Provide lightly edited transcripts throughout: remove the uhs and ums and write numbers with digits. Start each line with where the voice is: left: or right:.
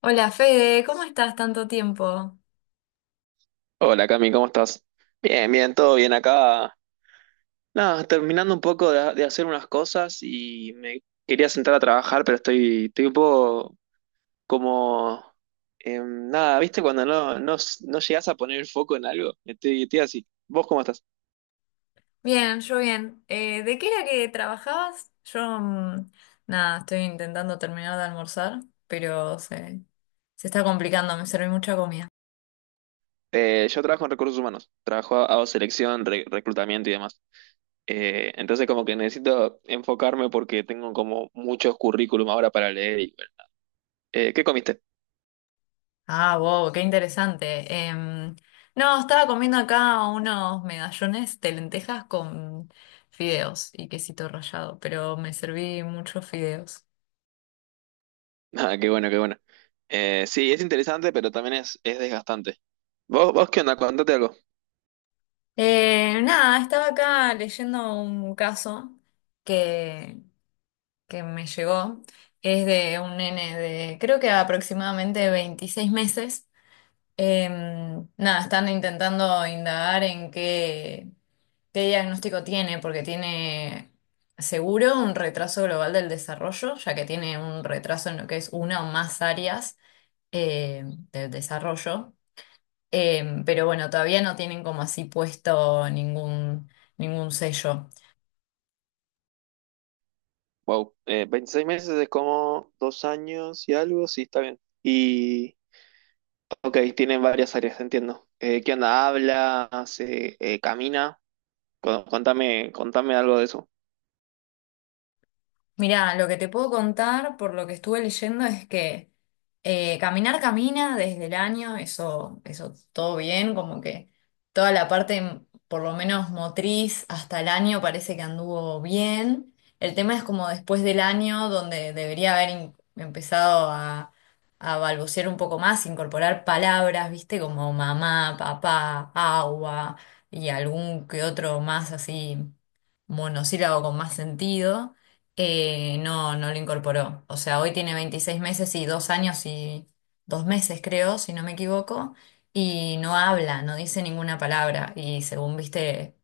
left: Hola Fede, ¿cómo estás? Tanto tiempo.
right: Hola Cami, ¿cómo estás? Bien, bien, todo bien acá. Nada, terminando un poco de hacer unas cosas y me quería sentar a trabajar, pero estoy un poco como... em, nada, ¿viste? Cuando no llegás a poner el foco en algo, estoy así. ¿Vos cómo estás?
left: Bien, yo bien. ¿De qué era que trabajabas? Yo, nada, estoy intentando terminar de almorzar, pero se está complicando, me serví mucha comida.
right: Yo trabajo en recursos humanos, trabajo, hago selección, reclutamiento y demás. Entonces como que necesito enfocarme porque tengo como muchos currículum ahora para leer. Y, bueno. ¿Qué comiste?
left: Ah, wow, qué interesante. No, estaba comiendo acá unos medallones de lentejas con fideos y quesito rallado, pero me serví muchos fideos.
right: Ah, qué bueno, qué bueno. Sí, es interesante, pero también es desgastante. ¿Vos qué onda? Cuéntate algo.
left: Nada, estaba acá leyendo un caso que que me llegó, es de un nene de creo que aproximadamente 26 meses. Nada, están intentando indagar en qué diagnóstico tiene, porque tiene seguro un retraso global del desarrollo, ya que tiene un retraso en lo que es una o más áreas eh, del desarrollo. Pero bueno, todavía no tienen como así puesto ningún sello.
right: Wow, 26 meses es como dos años y algo, sí, está bien. Y, ok, tienen varias áreas, entiendo. ¿Qué onda? ¿Habla? ¿Hace, camina? Contame, contame algo de eso.
left: Mirá, lo que te puedo contar por lo que estuve leyendo es que caminar camina desde el año, eso todo bien, como que toda la parte, por lo menos motriz, hasta el año parece que anduvo bien. El tema es como después del año, donde debería haber empezado a balbucear un poco más, incorporar palabras, viste, como mamá, papá, agua y algún que otro más así monosílabo con más sentido. No, no lo incorporó. O sea, hoy tiene 26 meses y 2 años y 2 meses, creo, si no me equivoco, y no habla, no dice ninguna palabra. Y según viste,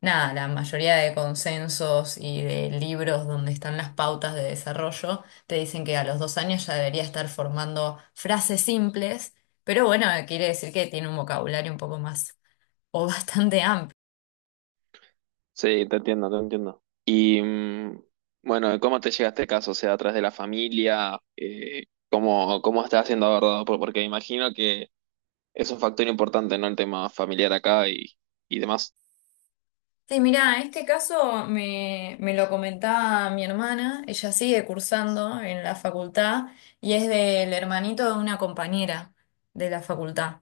left: nada, la mayoría de consensos y de libros donde están las pautas de desarrollo te dicen que a los 2 años ya debería estar formando frases simples, pero bueno, quiere decir que tiene un vocabulario un poco más o bastante amplio.
right: Sí, te entiendo, te entiendo. Y, bueno, ¿cómo te llega este caso? O sea, ¿atrás de la familia? ¿Cómo, cómo estás siendo abordado? Porque imagino que es un factor importante, ¿no? El tema familiar acá y demás.
left: Sí, mirá, este caso me lo comentaba mi hermana, ella sigue cursando en la facultad y es del hermanito de una compañera de la facultad.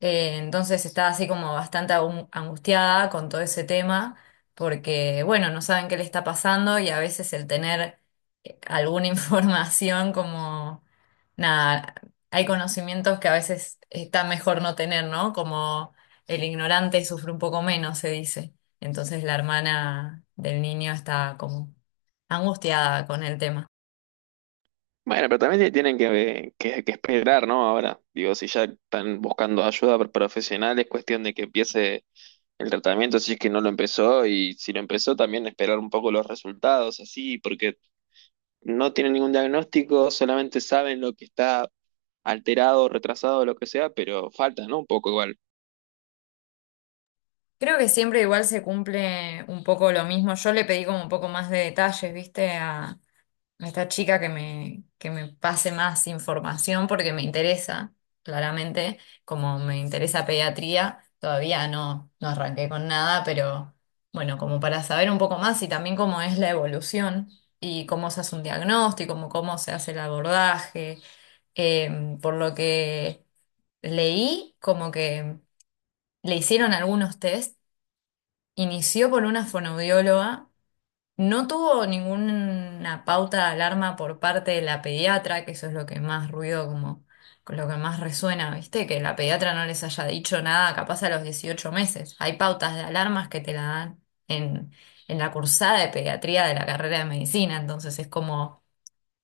left: Entonces está así como bastante angustiada con todo ese tema, porque bueno, no saben qué le está pasando y a veces el tener alguna información como, nada, hay conocimientos que a veces está mejor no tener, ¿no? Como el ignorante sufre un poco menos, se dice. Entonces la hermana del niño está como angustiada con el tema.
right: Bueno, pero también tienen que esperar, ¿no? Ahora, digo, si ya están buscando ayuda profesional, es cuestión de que empiece el tratamiento, si es que no lo empezó, y si lo empezó, también esperar un poco los resultados, así, porque no tienen ningún diagnóstico, solamente saben lo que está alterado, retrasado, lo que sea, pero falta, ¿no? Un poco igual.
left: Creo que siempre igual se cumple un poco lo mismo. Yo le pedí como un poco más de detalles, ¿viste? A esta chica, que me pase más información porque me interesa, claramente, como me interesa pediatría, todavía no, no arranqué con nada, pero bueno, como para saber un poco más y también cómo es la evolución y cómo se hace un diagnóstico, cómo se hace el abordaje. Por lo que leí, como que le hicieron algunos test, inició por una fonoaudióloga, no tuvo ninguna pauta de alarma por parte de la pediatra, que eso es lo que más ruido, como con lo que más resuena, ¿viste? Que la pediatra no les haya dicho nada, capaz a los 18 meses. Hay pautas de alarmas que te la dan en la cursada de pediatría de la carrera de medicina, entonces es como: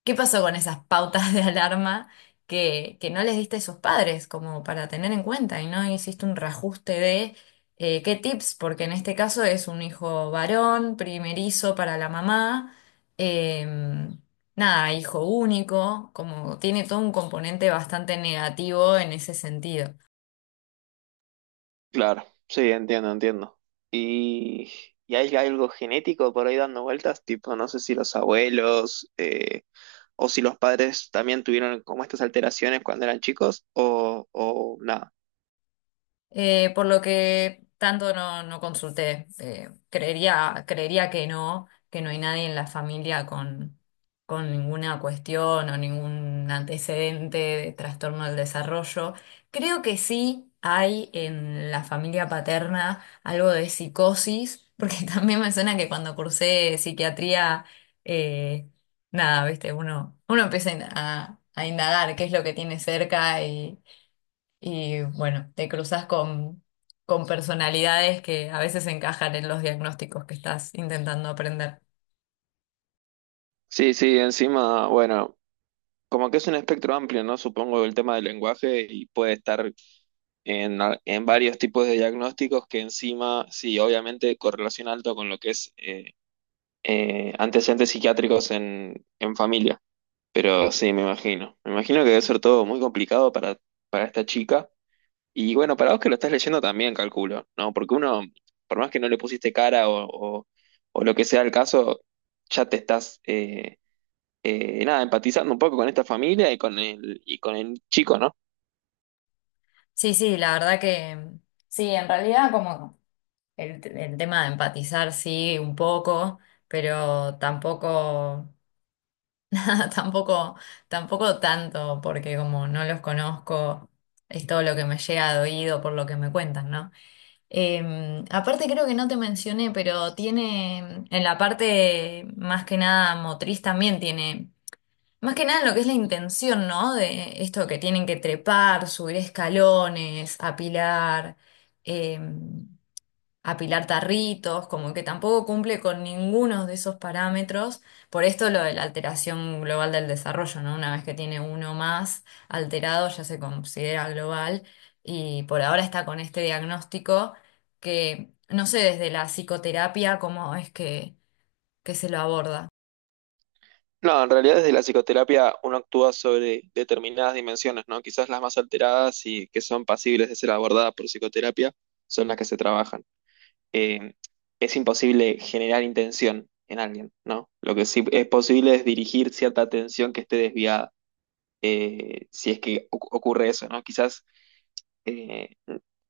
left: ¿qué pasó con esas pautas de alarma que no les diste a sus padres como para tener en cuenta y no hiciste un reajuste de qué tips? Porque en este caso es un hijo varón, primerizo para la mamá, eh, nada, hijo único, como tiene todo un componente bastante negativo en ese sentido.
right: Claro, sí, entiendo, entiendo. Y, y hay algo genético por ahí dando vueltas, tipo, no sé si los abuelos o si los padres también tuvieron como estas alteraciones cuando eran chicos o nada.
left: Por lo que tanto no, no consulté. Creería que no hay nadie en la familia con ninguna cuestión o ningún antecedente de trastorno del desarrollo. Creo que sí hay en la familia paterna algo de psicosis, porque también me suena que cuando cursé psiquiatría, eh, nada, viste, uno empieza a indagar qué es lo que tiene cerca y bueno, te cruzas con personalidades que a veces encajan en los diagnósticos que estás intentando aprender.
right: Sí, sí, encima, bueno, como que es un espectro amplio, ¿no? Supongo el tema del lenguaje y puede estar en, en varios tipos de diagnósticos que encima, sí, obviamente correlación alto con lo que es antecedentes psiquiátricos en familia. Pero sí, me imagino. Me imagino que debe ser todo muy complicado para esta chica. Y bueno, para vos que lo estás leyendo también, calculo, ¿no? Porque uno, por más que no le pusiste cara o, o- o lo que sea el caso, ya te estás, nada, empatizando un poco con esta familia y con el chico, ¿no?
left: Sí, sí, la verdad que sí, en realidad como el tema de empatizar, sí, un poco, pero tampoco, nada, tampoco tanto, porque como no los conozco, es todo lo que me llega de oído por lo que me cuentan, ¿no? Aparte creo que no te mencioné, pero tiene en la parte más que nada motriz también tiene, más que nada en lo que es la intención, ¿no? De esto que tienen que trepar, subir escalones, apilar. eh, Apilar tarritos, como que tampoco cumple con ninguno de esos parámetros. Por esto lo de la alteración global del desarrollo, ¿no? Una vez que tiene uno más alterado ya se considera global, y por ahora está con este diagnóstico, que no sé desde la psicoterapia cómo es que se lo aborda.
right: No, en realidad desde la psicoterapia uno actúa sobre determinadas dimensiones, ¿no? Quizás las más alteradas y que son pasibles de ser abordadas por psicoterapia son las que se trabajan. eh, es imposible generar intención en alguien, ¿no? Lo que sí es posible es dirigir cierta atención que esté desviada, si es que ocurre eso, ¿no? Quizás eh,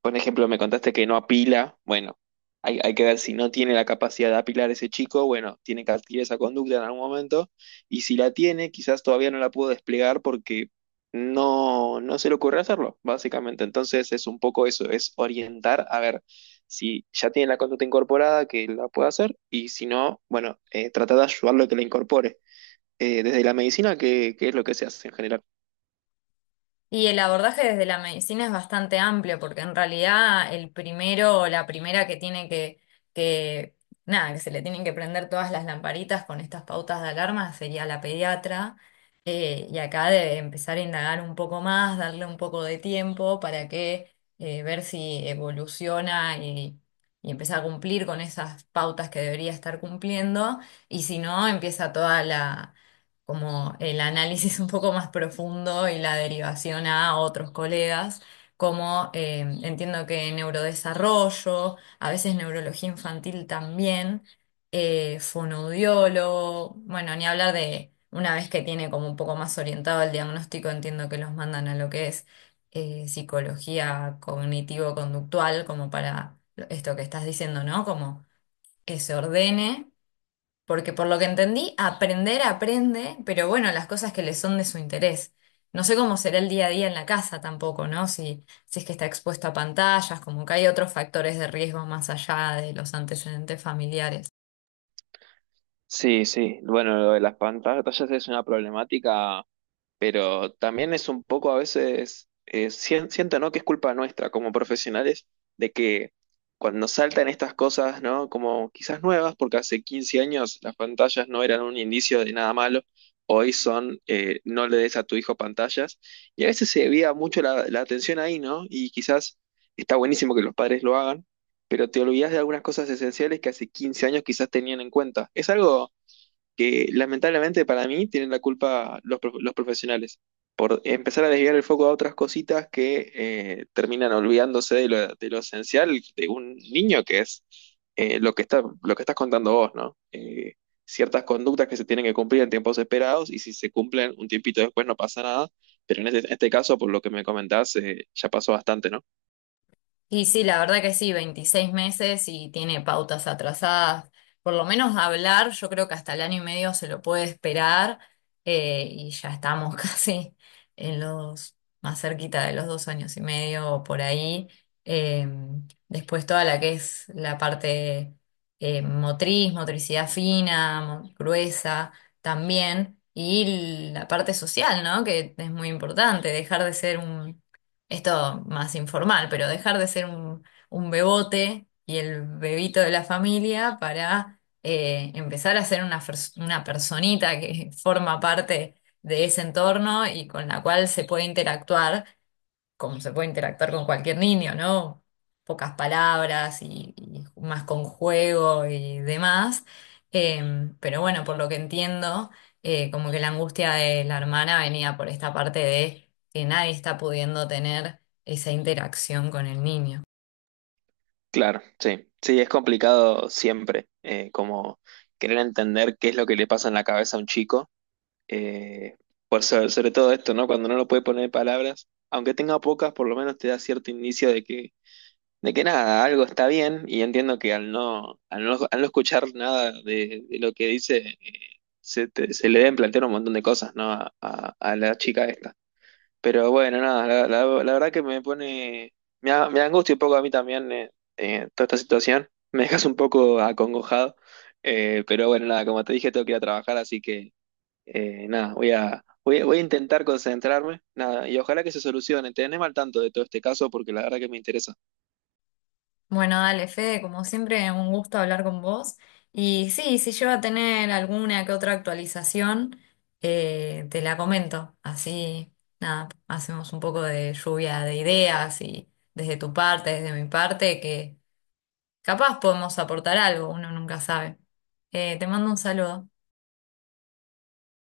right: por ejemplo, me contaste que no apila. Bueno, hay que ver si no tiene la capacidad de apilar ese chico. Bueno, tiene que adquirir esa conducta en algún momento. Y si la tiene, quizás todavía no la pudo desplegar porque no se le ocurre hacerlo, básicamente. Entonces es un poco eso, es orientar a ver si ya tiene la conducta incorporada, que la pueda hacer. Y si no, bueno, tratar de ayudarlo a que la incorpore. Desde la medicina, ¿qué es lo que se hace en general?
left: Y el abordaje desde la medicina es bastante amplio, porque en realidad el primero o la primera que tiene que, nada, que se le tienen que prender todas las lamparitas con estas pautas de alarma sería la pediatra. Y acá debe empezar a indagar un poco más, darle un poco de tiempo para que ver si evoluciona y empieza a cumplir con esas pautas que debería estar cumpliendo. Y si no, empieza toda como el análisis un poco más profundo y la derivación a otros colegas, como entiendo que neurodesarrollo, a veces neurología infantil también, fonoaudiólogo, bueno, ni hablar de una vez que tiene como un poco más orientado el diagnóstico, entiendo que los mandan a lo que es psicología cognitivo-conductual, como para esto que estás diciendo, ¿no? Como que se ordene. Porque por lo que entendí, aprender aprende, pero bueno, las cosas que le son de su interés. No sé cómo será el día a día en la casa tampoco, ¿no? Si es que está expuesto a pantallas, como que hay otros factores de riesgo más allá de los antecedentes familiares.
right: Sí, sí. Bueno, lo de las pantallas es una problemática, pero también es un poco a veces, siento, ¿no? que es culpa nuestra como profesionales de que cuando saltan estas cosas, ¿no? Como quizás nuevas, porque hace 15 años las pantallas no eran un indicio de nada malo, hoy son, no le des a tu hijo pantallas, y a veces se desvía mucho la atención ahí, ¿no? Y quizás está buenísimo que los padres lo hagan. Pero te olvidas de algunas cosas esenciales que hace 15 años quizás tenían en cuenta. Es algo que lamentablemente para mí tienen la culpa los profesionales por empezar a desviar el foco a otras cositas que terminan olvidándose de lo esencial de un niño que es lo que estás contando vos, ¿no? Ciertas conductas que se tienen que cumplir en tiempos esperados y si se cumplen un tiempito después no pasa nada, pero en este, este caso, por lo que me comentás, ya pasó bastante, ¿no?
left: Y sí, la verdad que sí, 26 meses y tiene pautas atrasadas. Por lo menos hablar, yo creo que hasta el año y medio se lo puede esperar, y ya estamos casi en los más cerquita de los 2 años y medio o por ahí. Eh, Después toda la que es la parte motriz, motricidad fina, gruesa también, y la parte social, ¿no? Que es muy importante, dejar de ser un, esto más informal, pero dejar de ser un bebote y el bebito de la familia para empezar a ser una personita que forma parte de ese entorno y con la cual se puede interactuar como se puede interactuar con cualquier niño, ¿no? Pocas palabras y más con juego y demás. Pero bueno, por lo que entiendo, como que la angustia de la hermana venía por esta parte de que nadie está pudiendo tener esa interacción con el niño.
right: Claro, sí, sí, es complicado siempre, como querer entender qué es lo que le pasa en la cabeza a un chico. Eh, por sobre, sobre todo esto, ¿no? Cuando no lo puede poner en palabras, aunque tenga pocas, por lo menos te da cierto indicio de que nada, algo está bien, y entiendo que al no, al no, al no escuchar nada de, de lo que dice, se le deben plantear un montón de cosas, ¿no? A, a la chica esta. Pero bueno, nada, la, la verdad que me pone, me angustia un poco a mí también toda esta situación, me dejas un poco acongojado. Pero bueno, nada, como te dije, tengo que ir a trabajar, así que nada, voy a, voy, voy a intentar concentrarme, nada, y ojalá que se solucione. Tenedme al tanto de todo este caso porque la verdad que me interesa.
left: Bueno, dale, Fede, como siempre, un gusto hablar con vos. Y sí, si llego a tener alguna que otra actualización, te la comento. Así, nada, hacemos un poco de lluvia de ideas y desde tu parte, desde mi parte, que capaz podemos aportar algo, uno nunca sabe. Te mando un saludo.